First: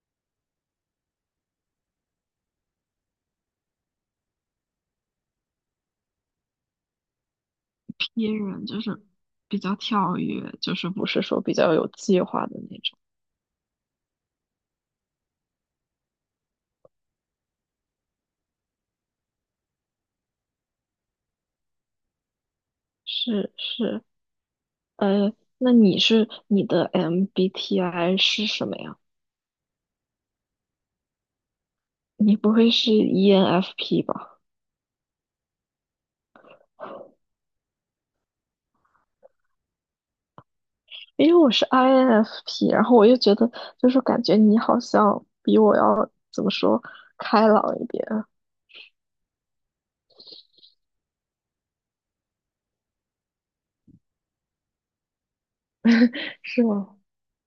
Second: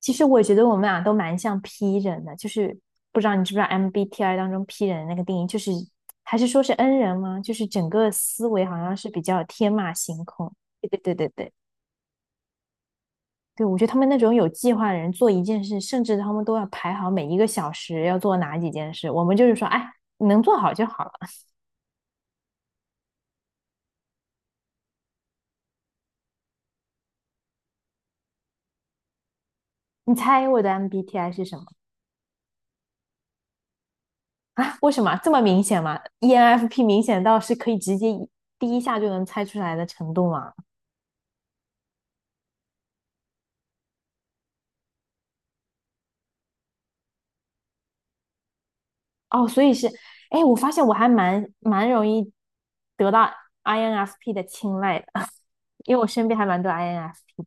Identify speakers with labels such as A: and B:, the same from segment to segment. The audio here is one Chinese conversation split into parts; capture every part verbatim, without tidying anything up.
A: 其实我觉得我们俩都蛮像 P 人的，就是不知道你知不知道 M B T I 当中 P 人的那个定义，就是还是说是 N 人吗？就是整个
B: E
A: 思维
B: 人
A: 好
B: 就
A: 像
B: 是
A: 是比较
B: 比
A: 天
B: 较
A: 马
B: 跳
A: 行
B: 跃，
A: 空。
B: 就
A: 对
B: 是
A: 对
B: 不
A: 对
B: 是
A: 对
B: 说
A: 对，
B: 比较有计划的那种。
A: 对我觉得他们那种有计划的人做一件事，甚至他们都要排好每一个小时要做哪几件事。我们就是说，哎，你能做好就好了。
B: 是是，呃，那你是你的 M B T I 是什么呀？
A: 你猜我的 M B T I 是什么
B: 你不会是 E N F P 吧？
A: 啊？为什么这么明显吗？E N F P 明显到是可以直接一第一下就能猜出来的程度吗？
B: 因为我是 I N F P，然后我又觉得就是感觉你好像比我要怎么说开朗一点，
A: 哦，所以是，哎，我发现我还蛮蛮容易得到 I N F P 的青睐的，因为我身边还蛮
B: 是
A: 多
B: 吗？
A: I N F P。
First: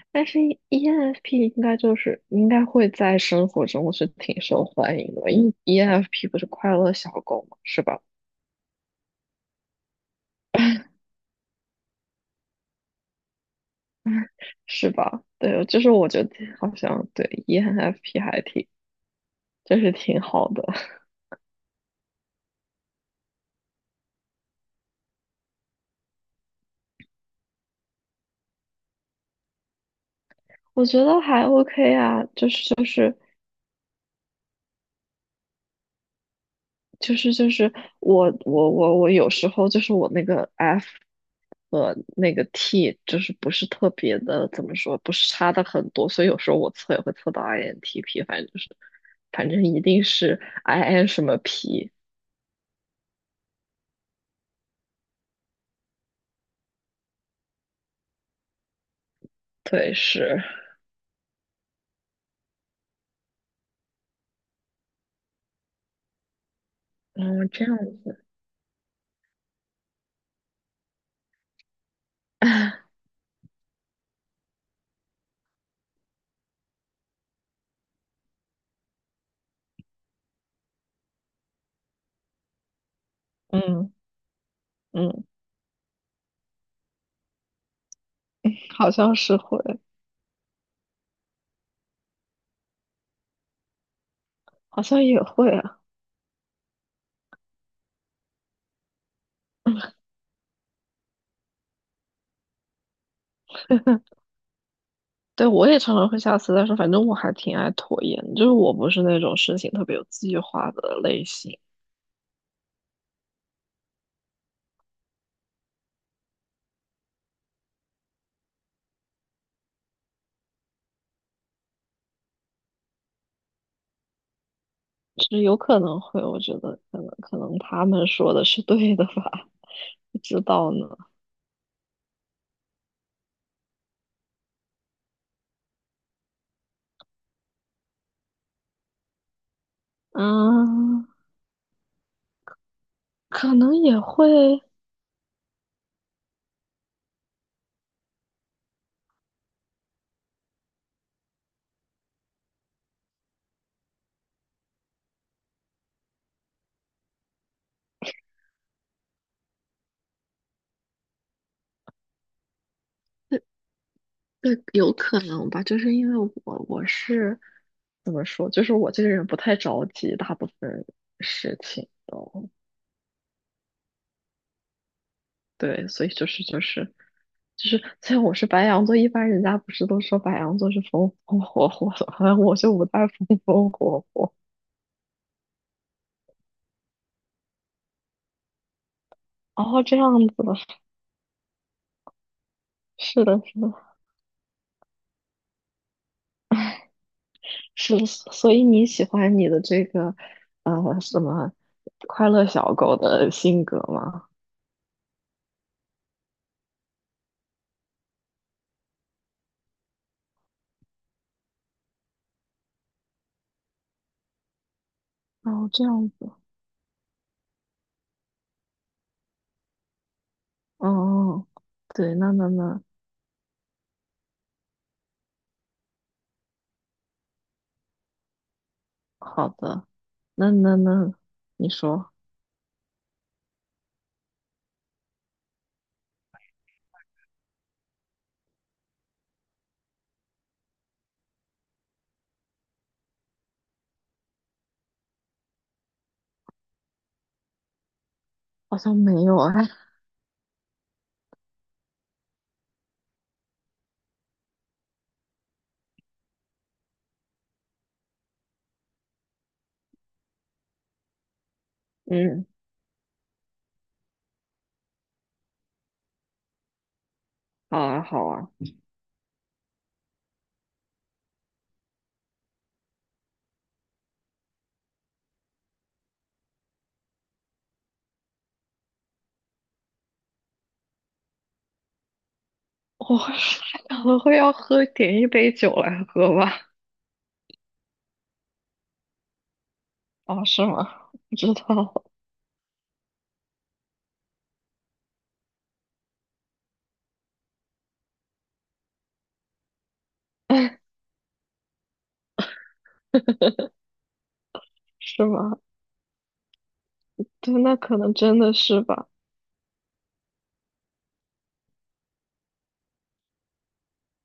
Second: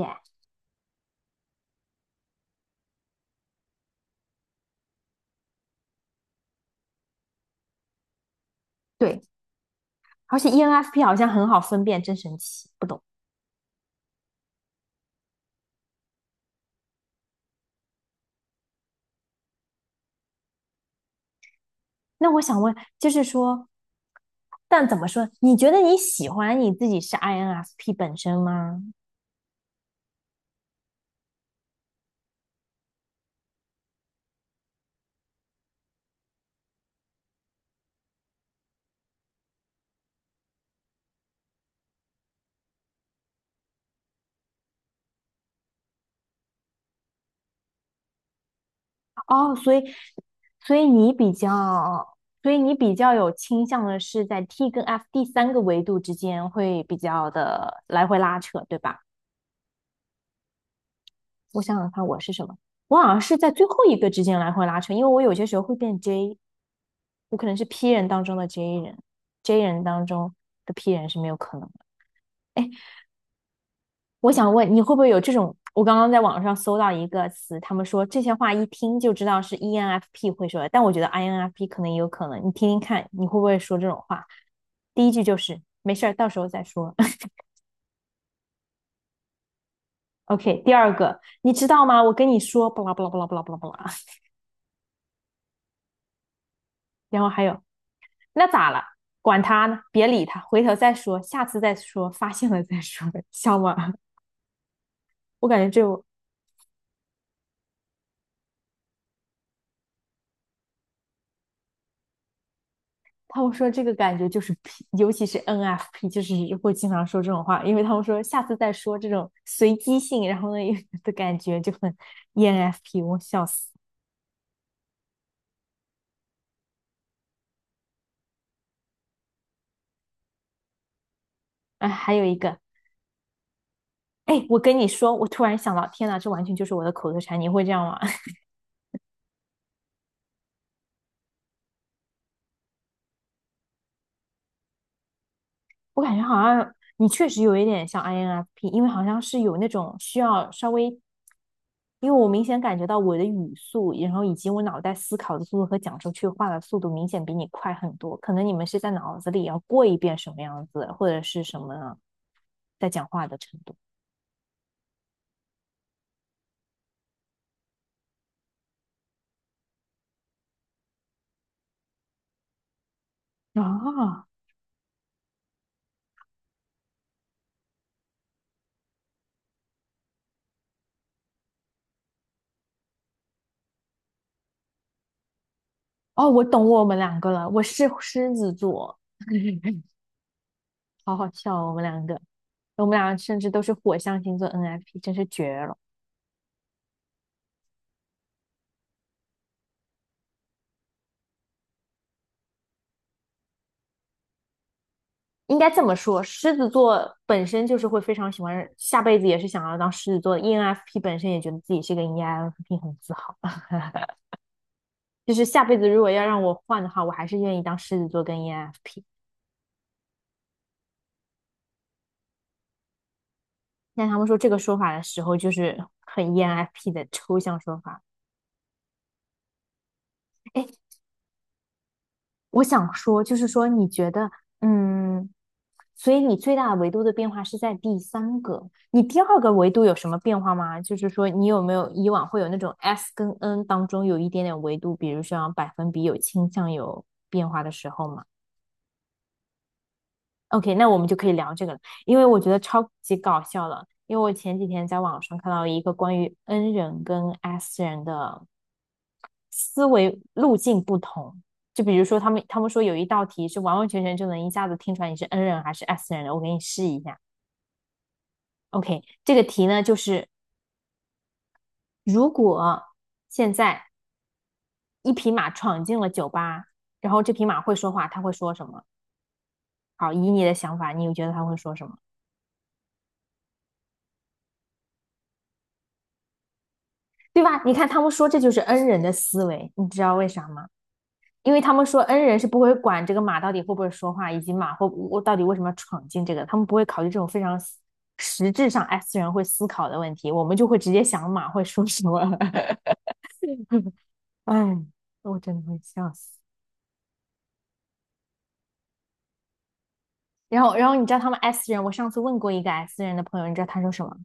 A: 耶，
B: 但是 E N F P 应该就是应该会在生活中是挺受欢迎的，因为 E N F P 不是快乐小狗嘛，是吧？
A: 对，而且 E N F P 好像很好分辨，真神奇，不懂。
B: 是吧？对，就是我觉得好像对 E N F P 还挺，就是挺好的，
A: 那我想问，就是说，但怎么说？你觉得你喜欢你自己是 I N F P 本身吗？
B: 我觉得还 OK 啊，就是就是就是就是我我我我有时候就是我那个 F 和那个 T 就是不是特别的，怎么说，不是差的很多，所以有时候我测也会测到 I N T P，反正就是反
A: 哦，
B: 正
A: 所
B: 一
A: 以，
B: 定是
A: 所以
B: I N
A: 你
B: 什
A: 比
B: 么 P，
A: 较，所以你比较有倾向的是在 T 跟 F 第三个维度之间会比较的来回拉扯，对吧？
B: 对，是，
A: 我想想看，我是什么？我好像是在最后一个之间来回拉扯，因为我有些时候会变 J，我可
B: 嗯，
A: 能是
B: 这样，
A: P 人当中的 J 人，J 人当中的 P 人是没有可能的。哎，我想问你会不会有这种？我刚刚在网上搜到一个词，他们说这些话一听就知道是 E N F P 会说的，但我觉得 I N F P 可能也有可能。你听听看，你会不会说这
B: 嗯
A: 种话？第一句
B: 嗯，
A: 就是没事儿，到时候再说。
B: 好像是会，
A: OK，第二个，你知道吗？我跟你说，巴拉巴拉巴拉巴拉巴拉巴拉。
B: 好像也会啊。
A: 然后还有，那咋了？管他呢，别理他，回头再说，下次再说，发现了再说，笑吗？
B: 对，
A: 我感
B: 我
A: 觉
B: 也
A: 这
B: 常
A: 种
B: 常会下次，但是反正我还挺爱拖延，就是我不是那种事情特别有计划的类型，
A: 他们说这个感觉就是 P，尤其是 N F P，就是会经常说这种话，因为他们说下次再说这种随机性，然后呢 的感觉就很 E N F P，我笑死。
B: 就是有可能会，我觉得可能可能他们说的是对的吧，不知道呢，
A: 哎，还有一个，哎，我跟你说，我突然想到，天哪，这完全就是我的口头禅，你会这样吗？
B: 嗯，可能也会，
A: 我感觉好像你确实有一点像 I N F P，因为好像是有那种需要稍微，因为我明显感觉到我的语速，然后以及我脑袋思考的速度和讲出去话的速度明显比你快很多。可能你们是在脑子里要过一遍什么样子，或者是什么在讲话的
B: 对
A: 程度。
B: 对，有可能吧，就是因为我我是怎么说，就是我这个人不太着急大部分事情都，
A: 啊，
B: 对，所以就是就是就是，虽然我是白羊座，一般人家不是都说白羊座是风风火火的，好像我就不太风风火火。
A: 哦，我懂我们两个了，我是狮子座，
B: 哦，这样子，的，
A: 好好笑哦，我们两个，我们俩
B: 是的，
A: 甚至
B: 是
A: 都
B: 的，
A: 是火象星座 N F P，真是绝了。
B: 是的，所以你喜欢你的这个呃什么快乐小狗的性格吗？
A: 应该这么说，狮子座本身就是会非常喜欢，下辈子也是想要当狮子座的。E N F P 本身也觉得自己是个 E N F P，很自豪。就是下
B: 哦，
A: 辈
B: 这
A: 子如果
B: 样
A: 要
B: 子，
A: 让我换的话，我还是愿意当狮子座跟 E N F P。
B: 哦，对，那那那，
A: 但他们说这个说法的时候，就是很 E N F P 的抽象说法。
B: 好的，那
A: 哎，
B: 那那，你说，
A: 我想说，就是说，你觉得，嗯，所以你最大的维度的变化是在第三个，你第二个维度有什么变化吗？就是说，你有没有以往会有那种 S 跟 N 当中有一点点维度，比如像百分比有倾向有变化的时候嘛
B: 好像没有啊，
A: o k 那我们就可以聊这个了，因为我觉得超级搞笑了，因为我前几天在网上看到一个关于 N 人跟 S 人的思维路径不同。就比如说，他们
B: 嗯，
A: 他们说有一道题是完完全全就能一下子听出来你是 N 人还是 S 人的，我给你试一下。
B: 好啊，好啊，
A: OK，这个题呢就是如果现在一匹马闯进了酒吧，然后这匹马会说话，它会说什么？好，以你的想法，你觉得它会说什么？
B: 我 可能会要喝点一杯酒来喝吧。
A: 对吧？你看他们说这就是 N 人的思维，你知道为
B: 哦，
A: 啥
B: 是
A: 吗？
B: 吗？不
A: 因
B: 知
A: 为他们
B: 道，
A: 说 n 人是不会管这个马到底会不会说话，以及马会我到底为什么要闯进这个，他们不会考虑这种非常实实质上 S 人会思考的问题，我们就会直接想马会说什么。哎，
B: 是
A: 我真
B: 吗？
A: 的会笑死。
B: 对，那可能真的是吧。
A: 然后，然后你知道他们 S 人，我上次问过一个 S 人的朋友，你知道他说什么？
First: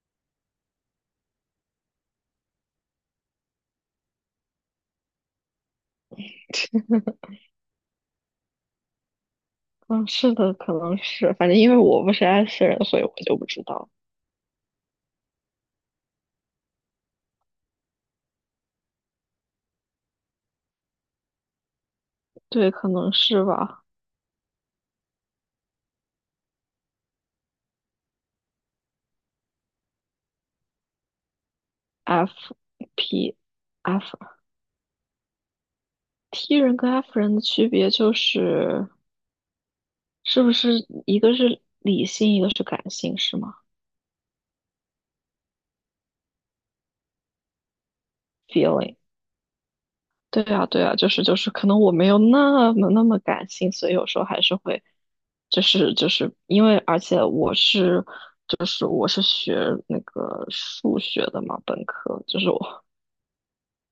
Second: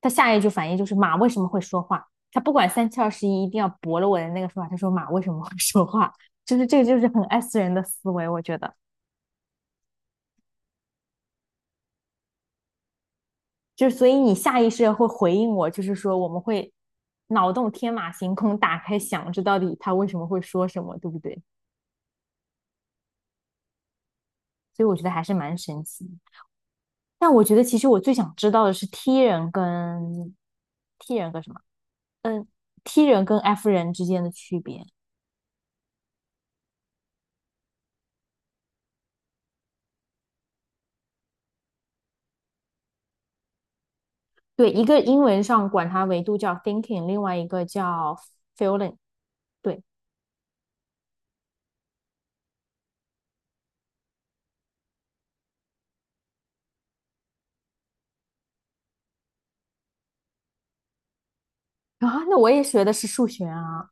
A: 他下一句反应就是马为什么会说话？他不管三七二十一，一定要驳了我的那个说法。他说马为什么会说话？就是这个，就是很 S 人的思维，我觉得。
B: 嗯，是的，可能是，反正因为我不是 S 人，所以我就不知
A: 就
B: 道。
A: 是所以你下意识会回应我，就是说我们会脑洞天马行空，打开想这到底他为什么会说什么，对不对？
B: 对，可能是吧。
A: 所以我觉得还是蛮神奇。但我觉得其实我最想知道的是 T 人跟 T 人跟什么
B: F，
A: T 人
B: P，
A: 跟 F 人之
B: F，
A: 间的区别。
B: T 人跟 F 人的区别就是，是不是一个是理性，一个是感性，是吗
A: 对，一个英文上管它维度叫 thinking，另外一个叫 feeling。
B: ？feeling。
A: 对
B: 对啊，对啊，就是就是，可能我没有那么那么感性，所以有时候还是会，就是就是因为，而且我是就是我是学那个数学的嘛，本
A: 啊，
B: 科
A: 那
B: 就
A: 我
B: 是
A: 也学
B: 我
A: 的是数学啊。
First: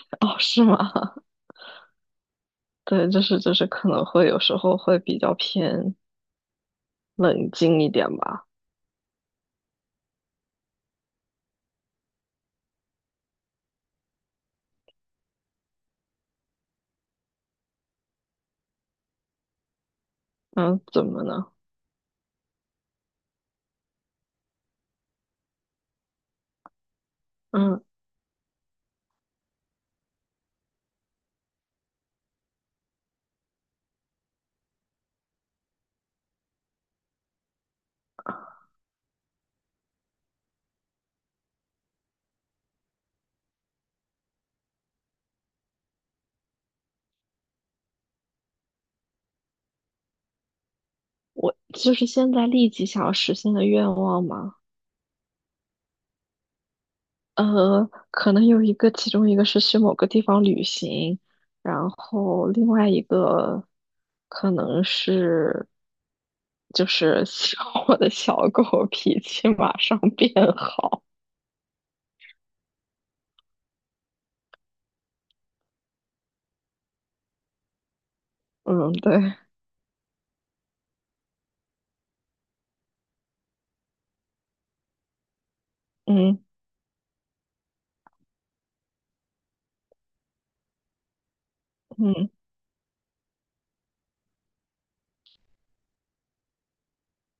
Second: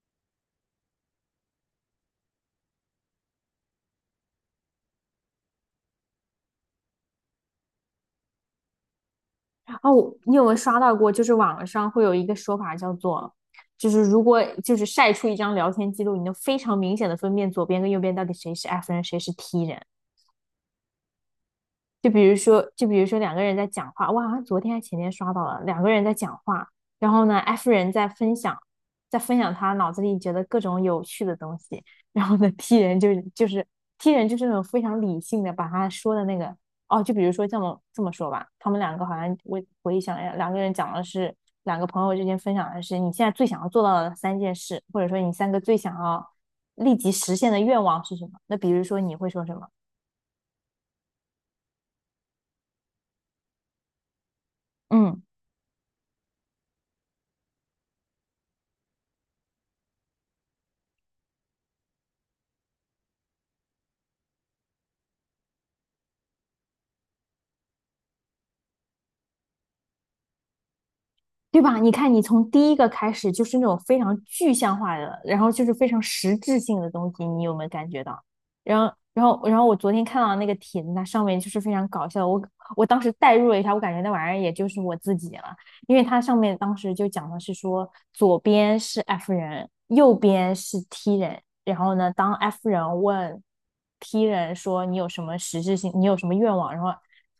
B: 哦，是吗？对，就是就是可能会有时候会比较偏冷静一点吧。
A: 哦，你有没有刷到过？就是网上会有一个说法叫做，就是如果就是晒出一张聊天记录，你能非常明显的分辨左边跟右边到底谁是 F 人，谁是 T 人。
B: 嗯，怎么呢？
A: 就比如说，就比如说两个人在讲话，我好像昨天还前天刷到了，两个人在讲话，然后呢，F
B: 嗯，
A: 人在分享，在分享他脑子里觉得各种有趣的东西，然后呢，T 人就是就是 T 人就是那种非常理性的，把他说的那个哦，就比如说这么这么说吧，他们两个好像我回想一下，两个人讲的是两个朋友之间分享的是你现在最想要做到的三件事，或者说你三个最想要立即实现的愿望是什么？那比如说你会说什么？
B: 我就是现在立即想要实现的愿望吗？
A: 嗯。
B: 呃，可能有一个，其中一个是去某个地方旅行，然后另外一个可能是就是希望我的小狗脾气马上变好。
A: 对吧？你看，你从第一个开始就是那种非常具象化的，然后就是非常实质性的东西，你有没有感觉到？然
B: 嗯，
A: 后，
B: 对，
A: 然后，然后我昨天看到那个帖子，它上面就是非常搞笑，我我当时代入了一下，我感觉那玩意儿也就是我自己了，因为它上
B: 嗯
A: 面当时就讲的是说，左边是 F 人，右边是 T 人，然后呢，
B: 嗯
A: 当 F 人问 T 人说你有什么实质性，你有什么愿望，然后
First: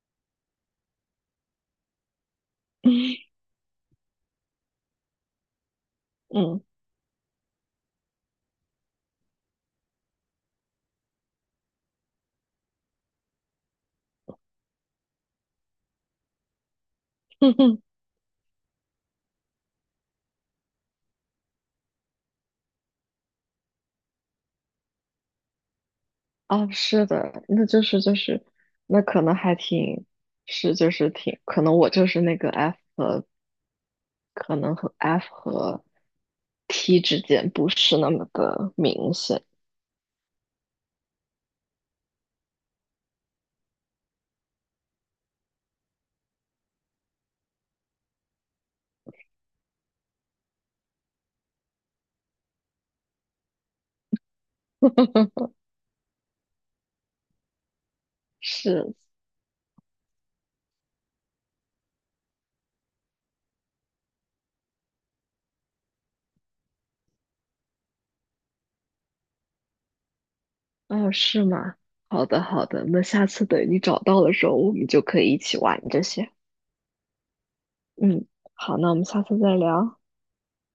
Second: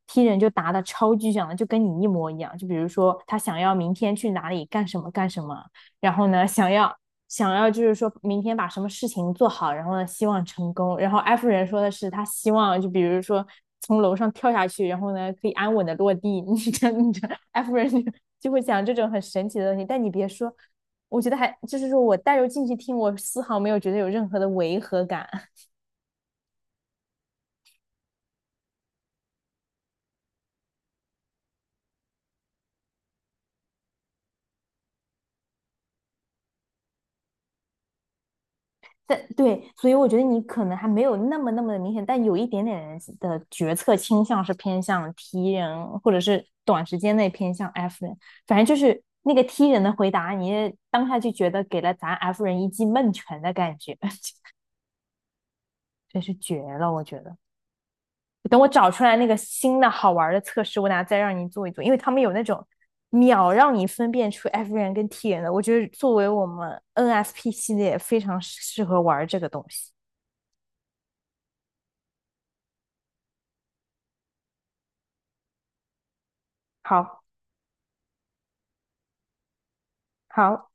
A: 踢人就答的超具象的，就跟你一模一样。就比如说他想要明天去哪里干什么干什么，然后呢
B: 嗯，
A: 想要想要就是说明天把什么事情做好，然后呢希望成功。然后艾夫人说的是他希望就比如说从楼上跳下去，然后呢可以安稳的落地。你这你这
B: 哼
A: 艾夫
B: 哼，
A: 人就会讲这种很神奇的东西，但你别说。我觉得还就是说我带入进去听，我丝毫没有觉得有任何的违和感。
B: 啊，是的，那就是就是，那可能还挺是就是挺，可能我就是那个 F 和可能和 F 和 T 之间不是那么的明
A: 但
B: 显。
A: 对，所以我觉得你可能还没有那么那么的明显，但有一点点的决策倾向是偏向 T 人，或者是短时间内偏向 F 人。反正就是那个 T 人的回答，你当下就觉得给了咱 F 人一记闷拳的感觉，真是绝了！我觉得，等我找
B: 是，
A: 出来那个新的好玩的测试，我等下再让你做一做，因为他们有那种秒让你分辨出 F 人跟 T 人的，我觉得作为我们 N F P 系列非常适合玩这个东西。
B: 哦，是吗？好的，好的，那下次等你找到的时候，我们就可以一起玩这些。
A: 好，
B: 嗯，好，那我们下次再聊。
A: 好。